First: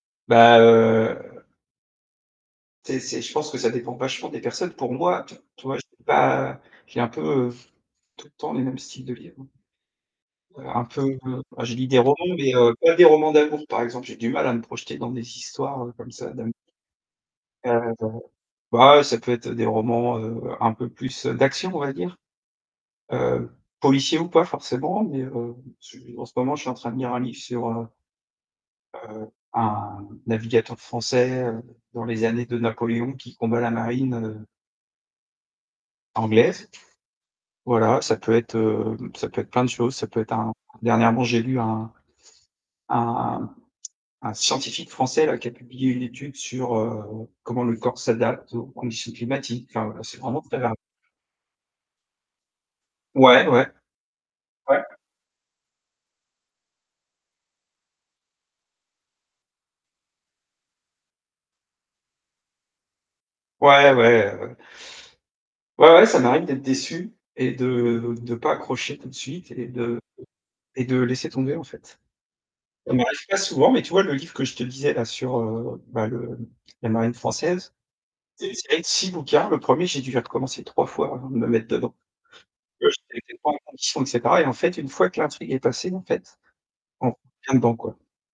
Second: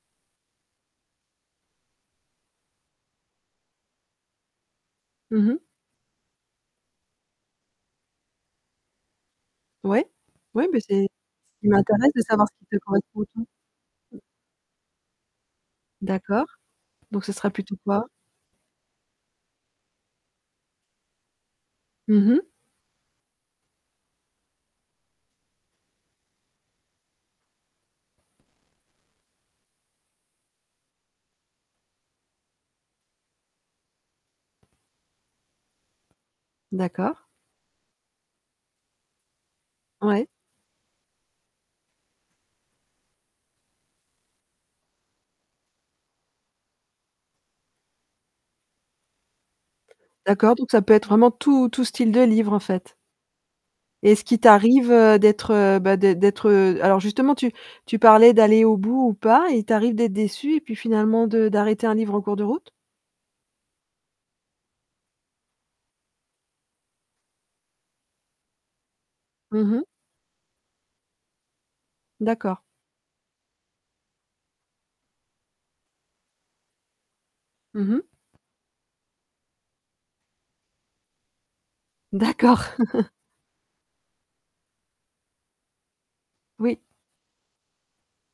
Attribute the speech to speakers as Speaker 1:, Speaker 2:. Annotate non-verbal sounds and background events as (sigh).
Speaker 1: Bah, heu c'est c'est je pense que ça dépend vachement des personnes. Pour moi, t
Speaker 2: Mmh mh.
Speaker 1: tu vois, je peux pas j'ai un peu heu, tout le temps les mêmes styles de livres.
Speaker 2: Ouais,
Speaker 1: Heu,
Speaker 2: ouais beh
Speaker 1: un peu,
Speaker 2: c'est, ce
Speaker 1: heu, oh
Speaker 2: qui
Speaker 1: je lis des
Speaker 2: m'intéresse, de
Speaker 1: romans,
Speaker 2: savoir
Speaker 1: mais,
Speaker 2: ce qui
Speaker 1: heu,
Speaker 2: te
Speaker 1: pas des
Speaker 2: correspond
Speaker 1: romans d'amour par exemple, j'ai
Speaker 2: (unintelligible)
Speaker 1: du mal à me projeter dans des histoires heu, comme ça
Speaker 2: D'accord,
Speaker 1: d'am
Speaker 2: donc ce sera plutôt
Speaker 1: Heu,
Speaker 2: quoi?
Speaker 1: de bah, ça peut être, heu, des romans, heu, un peu plus, heu, d'action on va dire.
Speaker 2: Mmh mh.
Speaker 1: Heu, policier ou pas forcément, mais, heu, su en ce moment, je suis en train de lire un livre sur heu heu, un navigateur français, heu, dans les années de Napoléon qui combat la marine heu anglaise.
Speaker 2: D'accord.
Speaker 1: Voilà, ça peut être, heu, ça peut être plein de choses, ça peut
Speaker 2: Ouais.
Speaker 1: être un dernièrement, j'ai lu un un un (clicks tongue) un scientifique français là, qui a publié une étude sur heu, comment le corps s'adapte aux conditions climatiques, enfin voilà c'est vraiment
Speaker 2: D'accord
Speaker 1: très
Speaker 2: donc
Speaker 1: var
Speaker 2: ça peut être vraiment tout tout style de livre, en fait?
Speaker 1: Ouais, ouais.
Speaker 2: Et est ce qu'il
Speaker 1: Ouais.
Speaker 2: t'arrive, heu, d'être, heu, bah d'ê d'être heu, alors justement tu tu parlais d'aller au bout ou pas, il t'arrive d'être déçu et puis finalement de d'arrêter un livre en cours de route?
Speaker 1: Ouais, ouais, heu ouais, ouais ça m'arrive d'être déçu et de de pas accrocher tout de suite
Speaker 2: Mmh
Speaker 1: et
Speaker 2: mh.
Speaker 1: de et de laisser tomber en fait.
Speaker 2: D'accord.
Speaker 1: Ça m'arrive pas souvent, mais tu vois le livre que je te disais là sur, heu, bah le la marine française,
Speaker 2: Mmh mh.
Speaker 1: c'est une série de 6 bouquins, le 1er j'ai dû le recommencer 3 fois, avant de me mettre dedans.
Speaker 2: D'accord.
Speaker 1: Parce que
Speaker 2: (chuckles)
Speaker 1: je n'étais pas en condition et c'est pareil, en fait, une fois que l'intrigue est passée en fait,
Speaker 2: Oui.
Speaker 1: on revient dedans quoi.